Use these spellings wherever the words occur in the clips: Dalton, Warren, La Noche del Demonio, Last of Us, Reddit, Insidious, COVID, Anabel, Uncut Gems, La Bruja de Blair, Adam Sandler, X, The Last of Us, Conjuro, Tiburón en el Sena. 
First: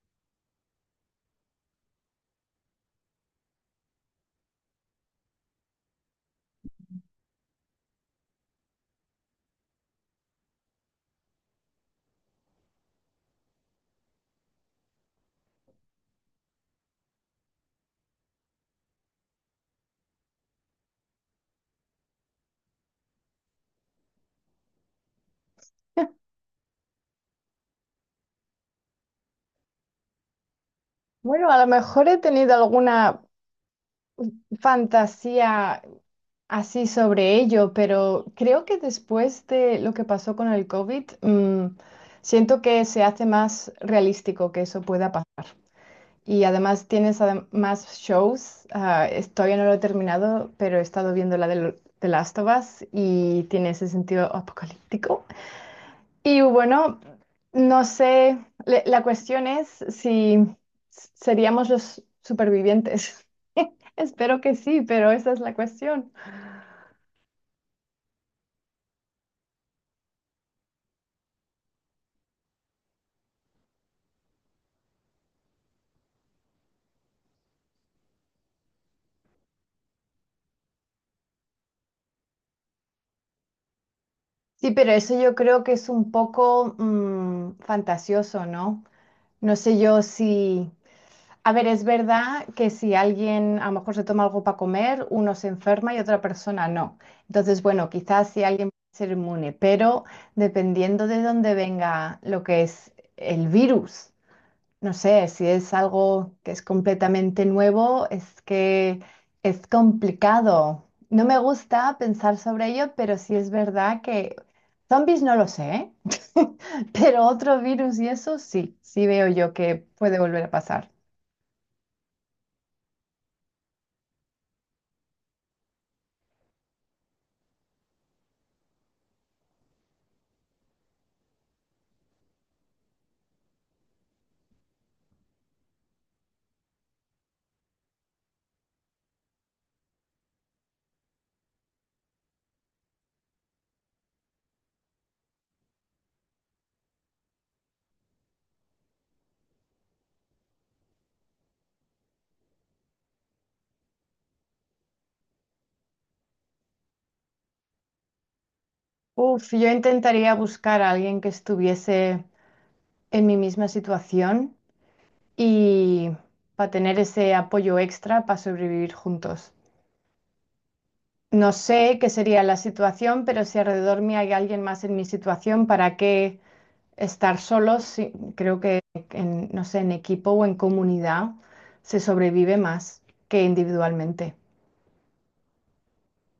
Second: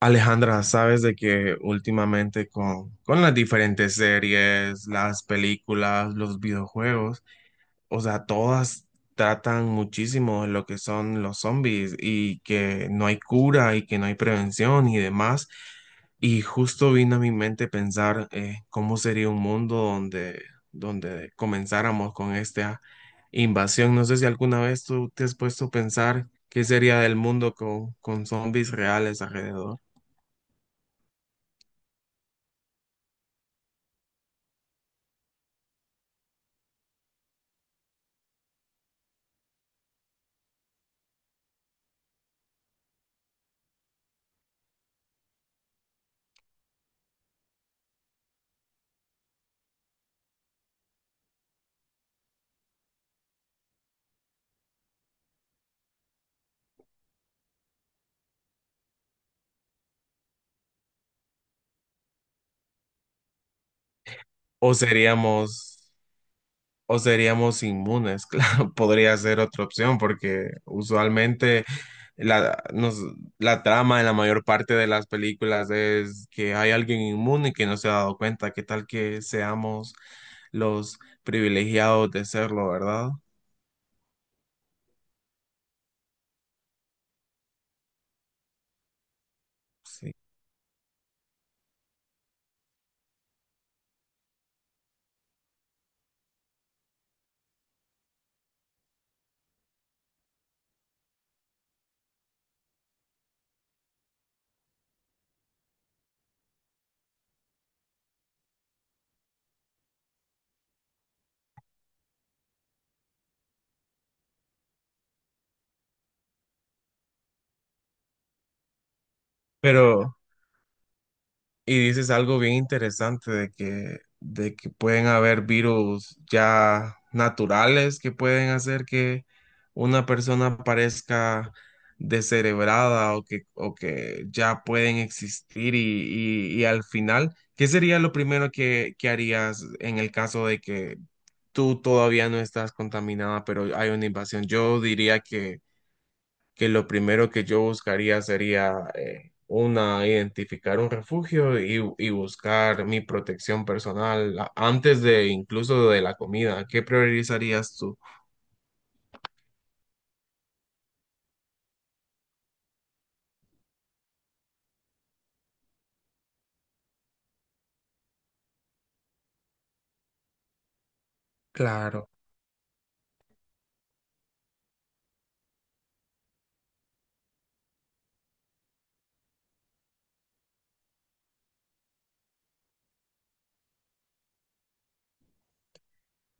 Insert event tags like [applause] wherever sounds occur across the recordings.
Alejandra, sabes de que últimamente con las diferentes series, las películas, los videojuegos, o sea, todas tratan muchísimo de lo que son los zombies y que no hay cura y que no hay prevención y demás. Y justo vino a mi mente pensar cómo sería un mundo donde comenzáramos con esta invasión. No sé si alguna vez tú te has puesto a pensar qué sería del mundo con zombies reales alrededor. Bueno, a lo mejor he tenido alguna fantasía así sobre ello, pero creo que después de lo que pasó con el COVID, siento que se hace más realístico que eso pueda pasar. Y además tienes más shows. Todavía no lo he terminado, pero he estado viendo la de Last of Us y tiene ese sentido apocalíptico. Y bueno, no sé, la cuestión es si seríamos los supervivientes. [laughs] Espero que O sí, pero esa es seríamos, la cuestión. o seríamos inmunes, [laughs] claro, podría ser otra opción, porque usualmente la, nos, la trama en la mayor parte de las películas es que hay alguien inmune que no se ha dado cuenta. ¿Qué tal que seamos los privilegiados de serlo, verdad? Sí, pero eso yo creo que es un poco fantasioso, ¿no? No sé yo Sí. si... A ver, es verdad que si alguien a lo mejor se toma algo para comer, uno se enferma y otra persona no. Entonces, bueno, quizás si alguien puede ser inmune, pero dependiendo de dónde venga lo que es el virus. No sé, si es algo que es completamente nuevo, es que es complicado. No me gusta pensar sobre ello, pero sí es verdad que zombies no lo sé, ¿eh? [laughs] Pero otro virus y eso sí, sí veo yo que Pero, puede volver a pasar. Y dices algo bien interesante de que pueden haber virus ya naturales que pueden hacer que una persona parezca descerebrada o que ya pueden existir y al final, ¿qué sería lo primero que harías en el caso de que tú todavía no estás contaminada, pero hay una invasión? Yo diría que lo primero que yo buscaría sería identificar un refugio y buscar mi protección personal antes de incluso de la comida. ¿Qué priorizarías tú? Uf, yo intentaría buscar a alguien que estuviese en mi misma situación y para tener ese apoyo extra para sobrevivir juntos. No sé Claro. qué sería la situación, pero si alrededor mío hay alguien más en mi situación, ¿para qué estar solos? Sí, creo que no sé, en equipo o en comunidad se sobrevive más que individualmente.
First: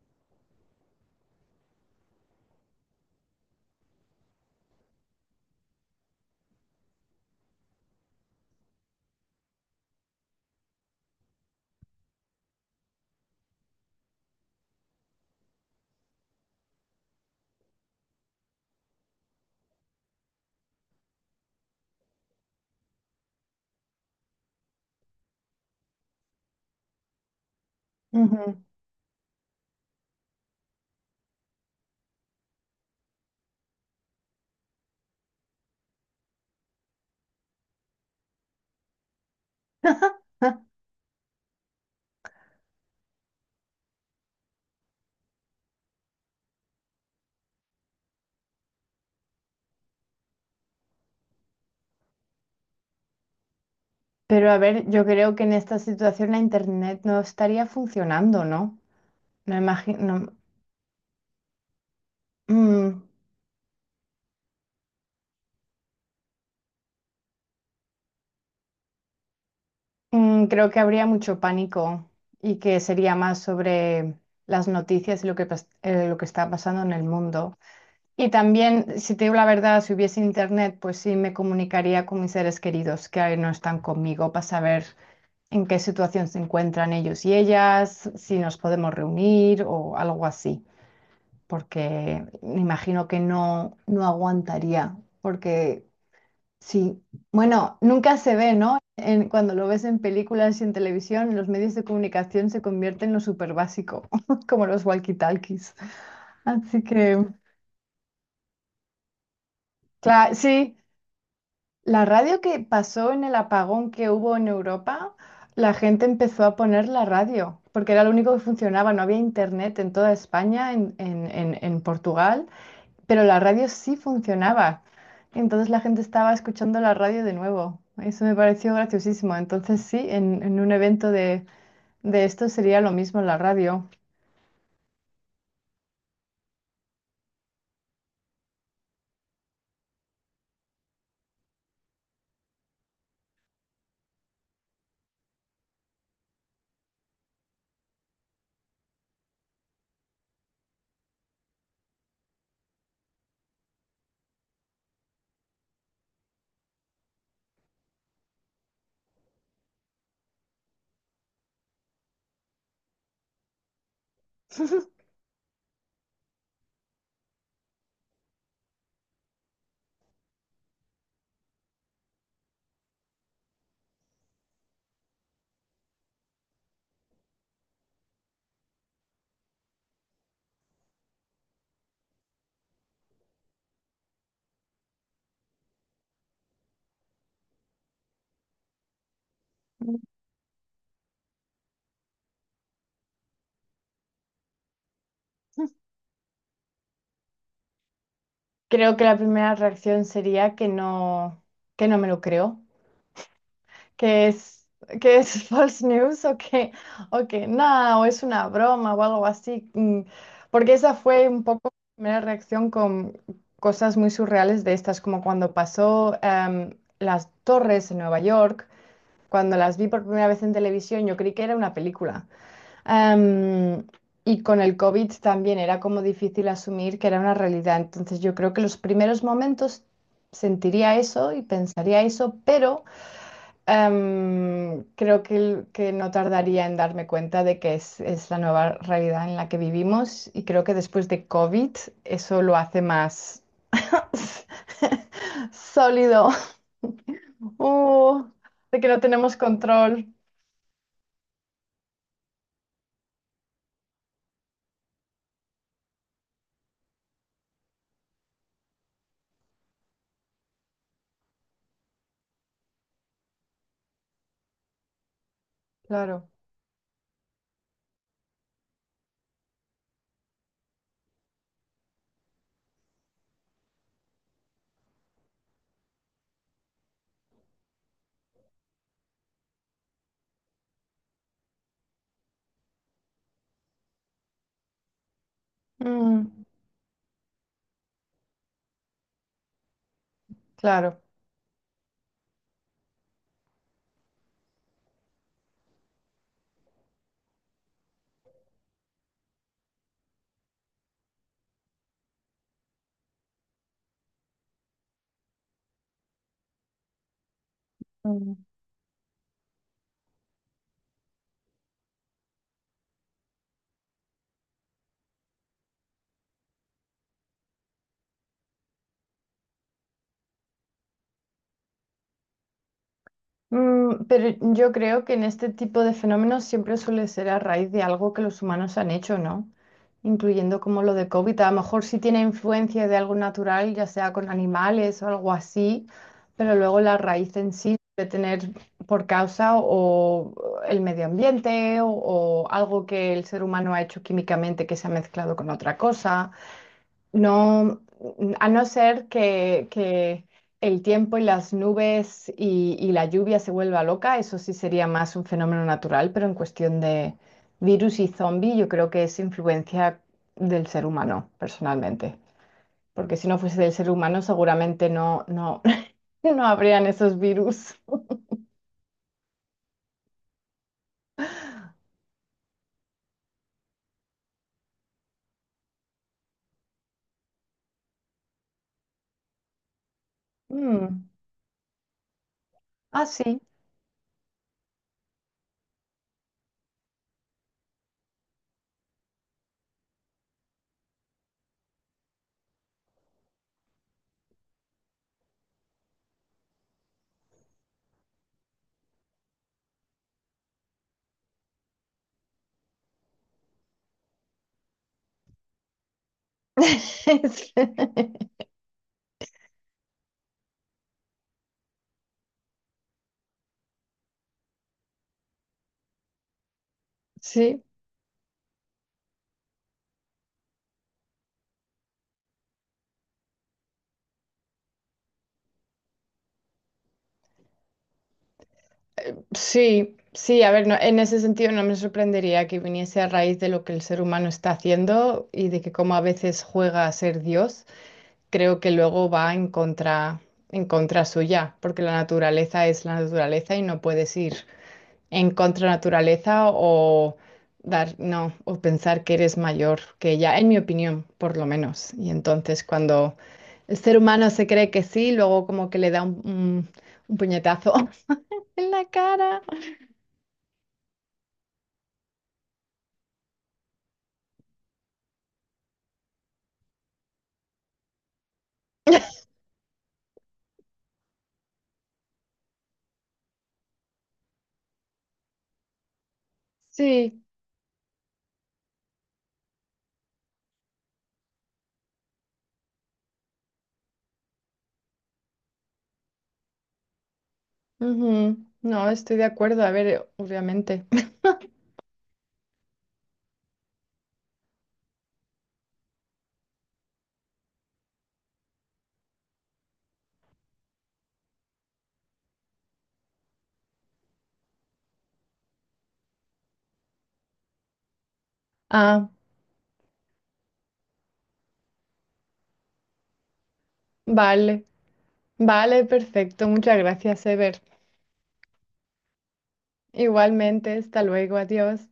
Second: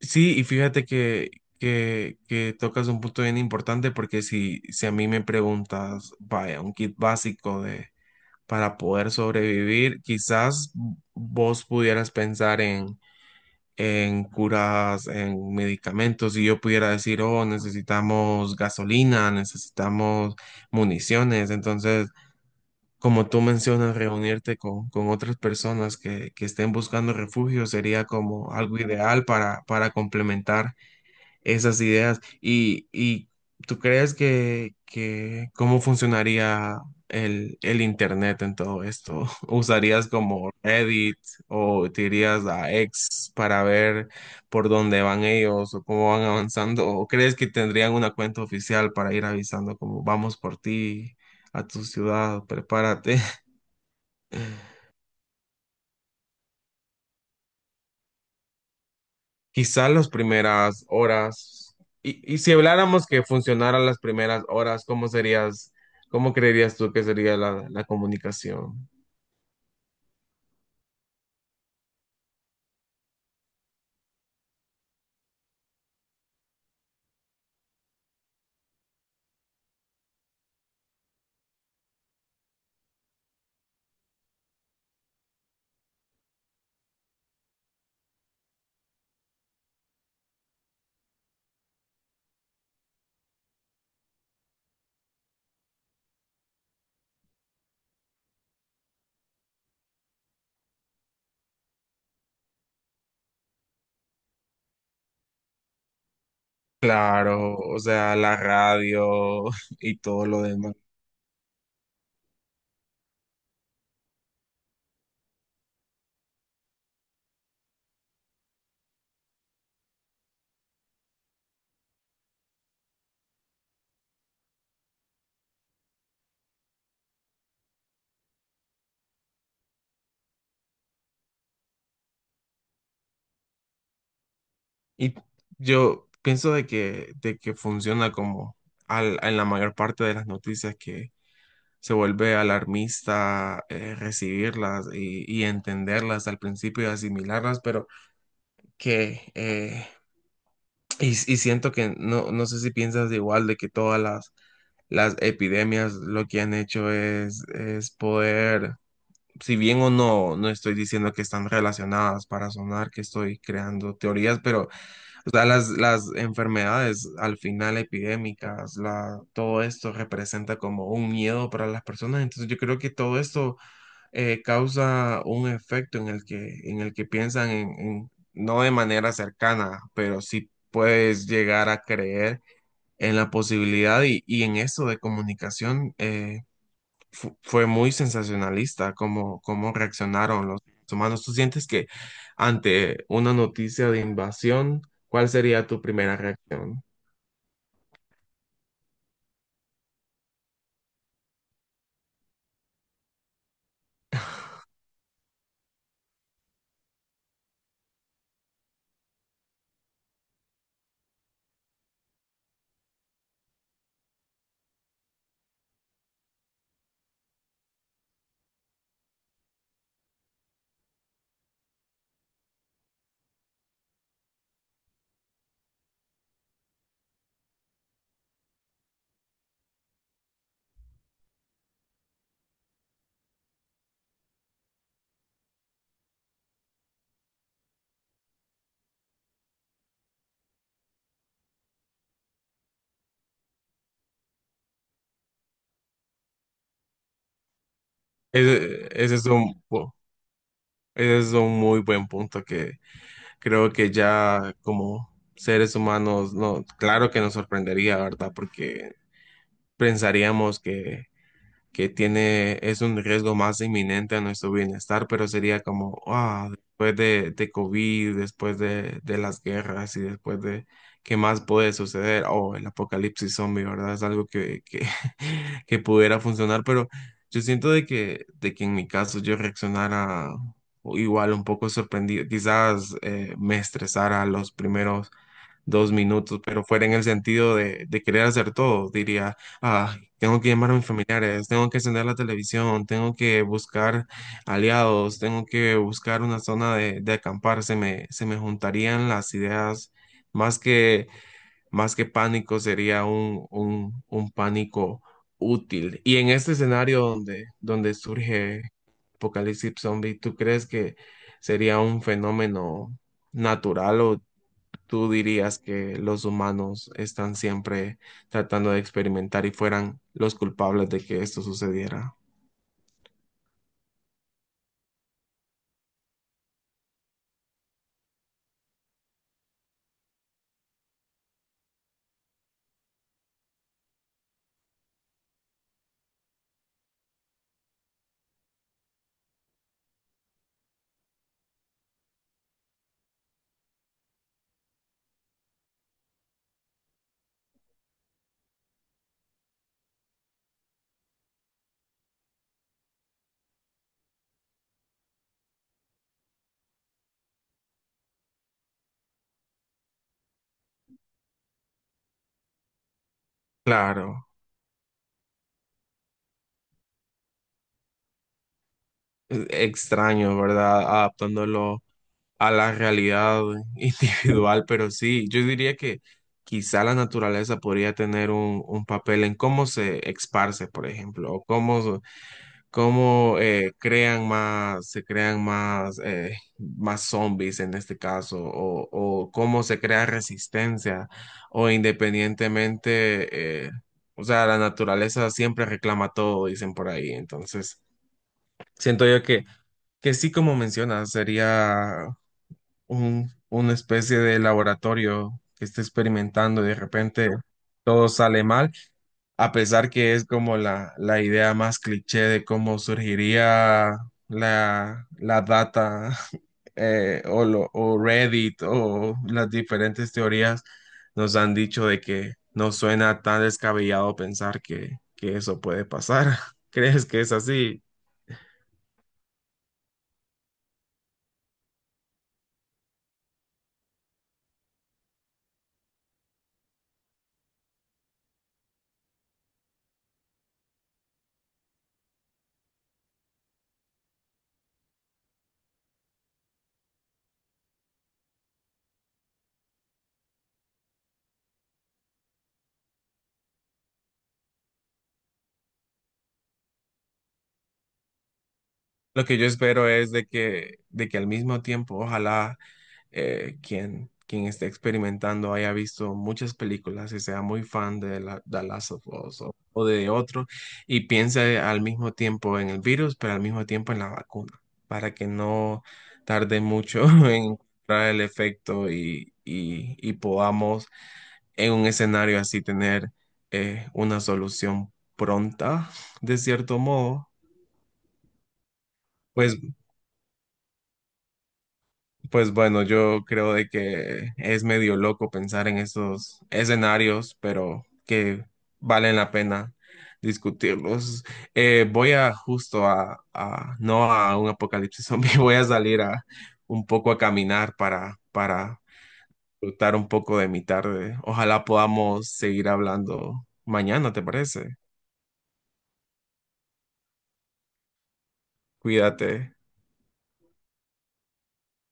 Sí, y fíjate que tocas un punto bien importante porque si a mí me preguntas, vaya, un kit básico de, para poder sobrevivir, quizás vos pudieras pensar en curas, en medicamentos, y yo pudiera decir, oh, necesitamos gasolina, necesitamos municiones. Entonces, como tú mencionas, reunirte con otras personas que estén buscando refugio sería como Ujú. algo ideal para complementar esas ideas. ¿Y tú crees que cómo funcionaría el Internet en todo esto? [laughs] ¿Usarías como [laughs] Reddit o te irías a X para ver por dónde van ellos o cómo van avanzando? ¿O crees que tendrían una cuenta oficial para ir avisando como vamos por ti a tu ciudad, prepárate? Pero a [laughs] ver, yo creo que en esta situación la internet no estaría funcionando, ¿no? No Quizás las imagino. primeras horas, y si Mm, habláramos que funcionaran las primeras horas, ¿cómo serías, cómo creerías tú que sería la comunicación? Creo que habría mucho pánico y que sería más sobre las noticias y lo que, lo que está pasando en el mundo. Y también, si te digo la verdad, si hubiese internet, pues sí me comunicaría con mis seres queridos que ahí no están conmigo para saber en qué situación se encuentran ellos y ellas, si nos podemos reunir o algo así, porque me imagino que no aguantaría, porque sí, bueno, nunca se ve, ¿no? Cuando lo ves en películas y en televisión, los medios de comunicación se convierten en lo súper básico, [laughs] como los walkie-talkies. Así que... Claro, o sea, la radio [laughs] y todo Claro, lo demás. sí, la radio que pasó en el apagón que hubo en Europa, la gente empezó a poner la radio, porque era lo único que funcionaba, no había internet en toda España, en Portugal, pero la radio sí funcionaba. Entonces la gente estaba escuchando la radio de nuevo. Eso me pareció graciosísimo. Entonces sí, en un evento de esto sería lo mismo la radio. Y yo pienso de que funciona como en la mayor parte de las noticias que se vuelve alarmista, recibirlas y entenderlas al principio y asimilarlas, pero que Y, y siento que no, no sé si piensas igual de que todas las epidemias lo que han hecho es poder, si bien o no, no estoy diciendo que están relacionadas para sonar que estoy creando teorías, pero [laughs] o sea, las enfermedades al final epidémicas, la, todo esto representa como un miedo para las personas, entonces yo creo que todo esto causa un efecto en el que piensan en, no de manera cercana, pero sí puedes llegar a creer en la posibilidad y en eso de comunicación, fue muy sensacionalista cómo, cómo reaccionaron los humanos. ¿Tú sientes que ante una noticia de invasión, cuál sería tu primera reacción? Creo que la primera reacción sería que no me lo creo. que es, que es [laughs] false news o que nada, o es una broma o algo así. Porque esa fue un poco mi primera reacción con cosas muy surreales de estas, como cuando pasó las torres en Nueva York, cuando las vi por primera vez en televisión, yo creí que era una película. Em, y con el COVID también era como difícil asumir que era una realidad. Entonces yo creo que los primeros momentos sentiría eso y pensaría eso, pero... Creo que que no tardaría en darme cuenta de que es la nueva realidad en la que vivimos y creo que después de COVID eso lo hace más [laughs] sólido. Uh, de que Ese, no ese es tenemos un, pu- control. ese es un muy buen punto. Creo que ya como seres humanos, no, claro que nos sorprendería, ¿verdad? Porque pensaríamos que tiene, es un riesgo más inminente a nuestro bienestar, pero sería como, Claro, ah, después de COVID, después de las guerras y después de qué más puede suceder, o el apocalipsis zombie, ¿verdad? Es algo [laughs] que pudiera funcionar, pero yo siento de que en mi caso yo reaccionara igual un poco sorprendido, quizás me estresara los primeros dos minutos, mm, pero fuera en el sentido de querer hacer todo. Diría, ah, tengo que llamar a mis claro. familiares, tengo que encender la televisión, tengo que buscar aliados, tengo que buscar una zona de acampar. Se me juntarían las ideas, más que, más que pánico, sería un pánico útil. Y en este escenario donde Mm. surge Apocalipsis Zombie, ¿tú crees que sería un fenómeno natural o ¿tú dirías que los humanos están siempre tratando de experimentar y fueran los culpables de que esto sucediera? Mm, pero yo creo que en este tipo de fenómenos siempre suele ser a raíz de algo que los humanos han hecho, ¿no? Incluyendo como lo de COVID. A lo mejor sí tiene influencia de algo natural, ya sea con animales o algo así, pero luego la raíz en sí debe tener por causa o el medio ambiente o algo que el ser humano ha hecho químicamente que se ha mezclado con otra cosa. No, a no ser que el tiempo y las nubes y la lluvia se vuelva loca, eso sí sería más un fenómeno natural, pero en cuestión de virus y zombie, yo creo que es influencia del ser humano, personalmente. Porque si no fuese del ser humano, Claro, seguramente [laughs] no habrían esos virus. Extraño, ¿verdad? Adaptándolo a la realidad [laughs] individual, pero sí, yo diría que quizá la naturaleza podría tener un papel en cómo se esparce, por Mm. ejemplo, o cómo Ah, cómo sí. Se crean más, más zombies en este caso, o cómo se crea resistencia, o independientemente, o sea, la naturaleza siempre reclama todo, dicen por ahí. Entonces, siento yo que sí, como mencionas, sería una especie de laboratorio que esté experimentando y de repente todo sale [laughs] mal, a pesar que es como la idea más cliché de cómo surgiría la data, [laughs] Sí. O Reddit o las diferentes teorías nos han dicho de que no suena tan descabellado pensar que eso puede pasar. [laughs] ¿Crees que es así? Sí, sí, a ver, en ese sentido no me sorprendería que viniese a raíz de lo que el ser humano está haciendo y de que como a veces juega a ser Dios, creo que luego va en contra suya, porque la naturaleza es la naturaleza y no puedes ir en contra naturaleza o dar, no, o pensar que eres mayor que ella, en mi opinión, por lo menos. Y entonces cuando el ser humano se cree que sí, luego como que le da un puñetazo [laughs] en la Lo que cara. yo espero es de que al mismo tiempo, ojalá quien esté experimentando haya visto muchas películas y sea muy fan de la, The Last of [laughs] Us o de otro y piense al mismo tiempo en el virus, pero al mismo tiempo en la vacuna, para que no tarde mucho Sí, [laughs] en encontrar el efecto y podamos en un escenario así tener una solución pronta, de cierto modo. ujú. No, estoy de Pues acuerdo. A ver, obviamente. [laughs] pues bueno, yo creo de que es medio loco pensar en esos escenarios, pero que valen la pena discutirlos. Voy a justo no a un apocalipsis zombie, [laughs] voy a salir a un poco a caminar para Ah, disfrutar un poco de mi tarde. Ojalá podamos seguir hablando mañana, ¿te vale. parece? Vale, perfecto. Muchas gracias, Ever. Cuídate. Igualmente, hasta luego. Adiós.